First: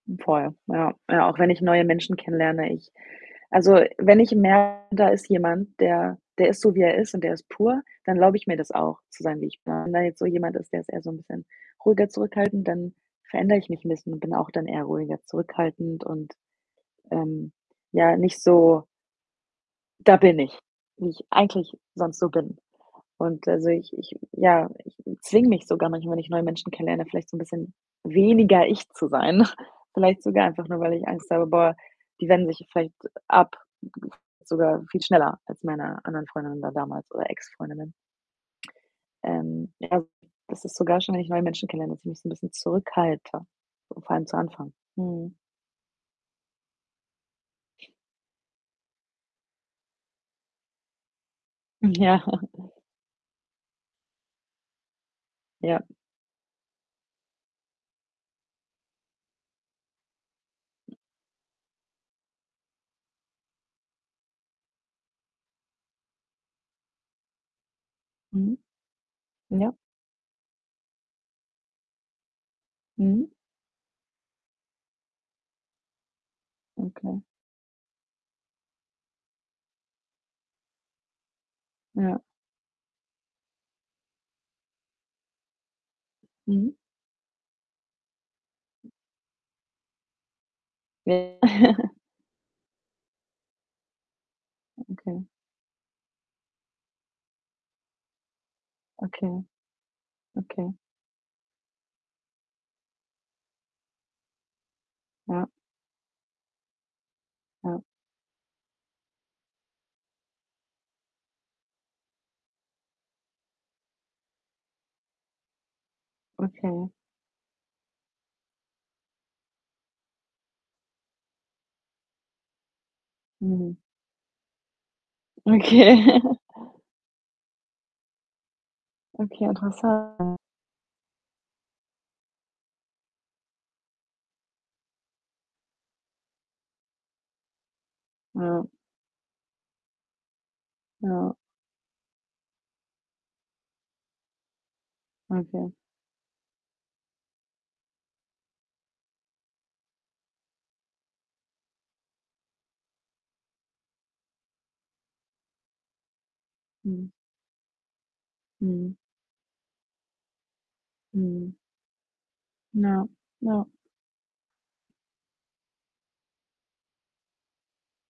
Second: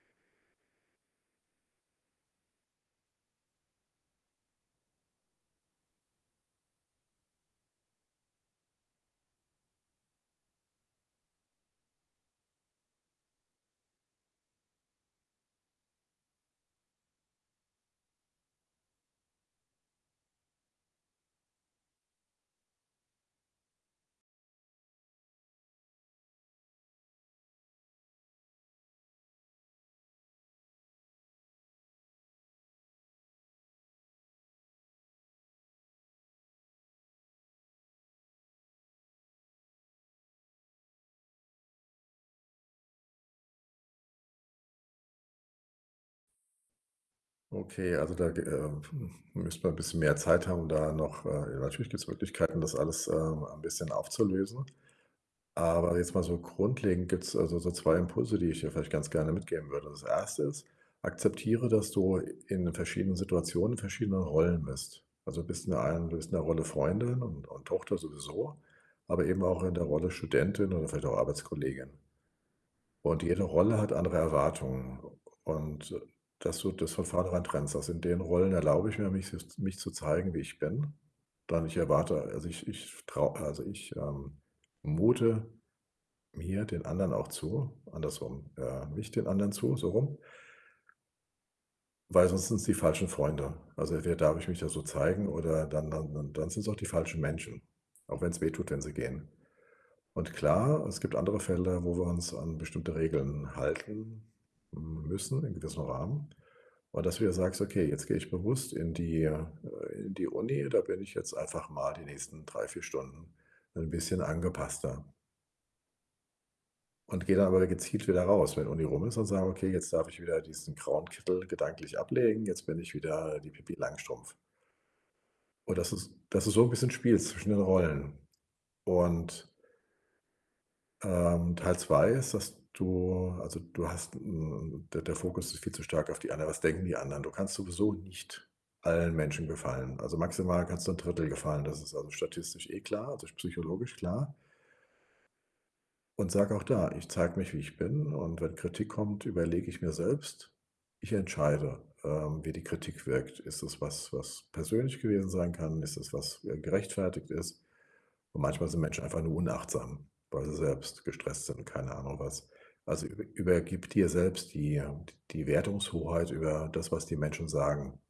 Hm, voll, ja. Ja, auch wenn ich neue Menschen kennenlerne, ich also, wenn ich merke, da ist jemand, der der ist so, wie er ist und der ist pur, dann erlaube ich mir das auch zu sein, wie ich bin. Wenn jetzt so jemand ist, der ist eher so 'n bisschen ruhiger, zurückhaltend, dann verändere ich mich 'n bisschen und bin auch dann eher ruhiger, zurückhaltend und, ähm, ja, nicht so „da bin ich“, wie ich eigentlich sonst so bin und also, ich ich ja, ich zwinge mich sogar manchmal, wenn ich neue Menschen kennenlerne, vielleicht so 'n bisschen weniger ich zu sein. Vielleicht sogar einfach nur, weil ich Angst habe: „Boah, die wenden sich, vielleicht ab, sogar viel schneller als meine anderen Freundinnen da damals oder Ex-Freundinnen.“ Ähm, ja, also, das ist sogar schon, wenn ich neue Menschen kennenlerne, dass ich mich so 'n bisschen zurückhalte, so vor allem zu Anfang, mhm. Okay, also, da ge äh, m müssten wir bisschen mehr Zeit haben, da noch, äh Natürlich gibt's Ja. Möglichkeiten, das alles, ähm, ein bisschen aufzulösen. Ja. Aber jetzt mal so grundlegend gibt's, also, so 2 Impulse, die ich dir vielleicht ganz gerne mitgeben würde. Das 1. ist: Akzeptiere, dass du in verschiedenen Situationen in verschiedenen Rollen bist. Also, bist in der einen du bist in der Rolle Freundin und und Tochter Mhm. sowieso, aber eben auch in Ja. der Rolle Studentin oder vielleicht auch Arbeitskollegin. Und Mhm. jede Rolle hat andere Erwartungen und, dass du das von Okay. vornherein trennst, also: „In den Rollen erlaube ich mir, mich s mich zu zeigen, wie ich bin. Dann ich Ja. erwarte also ich ich traue also, ich, ähm, mute mir Mhm. den anderen auch zu andersrum, äh, mich den anderen zu, so rum.“ Ja. Weil sonst sind's die falschen Freunde. Also, wer darf ich mich da so Okay. zeigen oder dann dann dann dann sind's auch die falschen Menschen, auch wenn's wehtut, wenn sie gehen Okay. und Okay. klar, es gibt andere Felder, wo wir uns an bestimmte Regeln halten m müssen Ja. in gewissem Rahmen und dass du dir sagst: Ja. „Okay, jetzt gehe ich bewusst in die in äh, die Uni. Da bin ich jetzt einfach mal die nächsten 3, 4 Stunden 'n bisschen angepasster.“ Okay. Und geh dann aber da gezielt wieder raus. Wenn die Uni rum ist, dann sagen: „Okay, jetzt darf ich wieder diesen grauen Kittel gedanklich ablegen. Jetzt bin ich wieder die Mhm. Pipi Langstrumpf.“ Und dass du's Okay. dass du so 'n bisschen spielst zwischen den Rollen Okay, und interessant. ähm, Teil 2 ist, dass du also, du hast 'n 'n der der Fokus ist viel zu stark auf die anderen. Was denken die anderen? Du kannst sowieso nicht Ja. allen Menschen gefallen. Also, maximal kannst du 'n 1/3 Ja. gefallen. Das ist, also, statistisch eh klar, also, s psychologisch klar. Okay. Und sag auch da: „Ich zeige mich, wie ich bin und wenn Kritik kommt, überlege ich mir selbst ich entscheide, ähm, wie die Kritik wirkt. Ist es was, was persönlich gewesen sein kann? Ist es was, äh, Mhm. gerechtfertigt ist?“ Und manchmal sind Mhm. Menschen einfach nur unachtsam, weil sie selbst gestresst Mhm. sind, keine Ahnung was. Ja, Also, über ja. übergib dir selbst die die Wertungshoheit über das, was die Menschen sagen.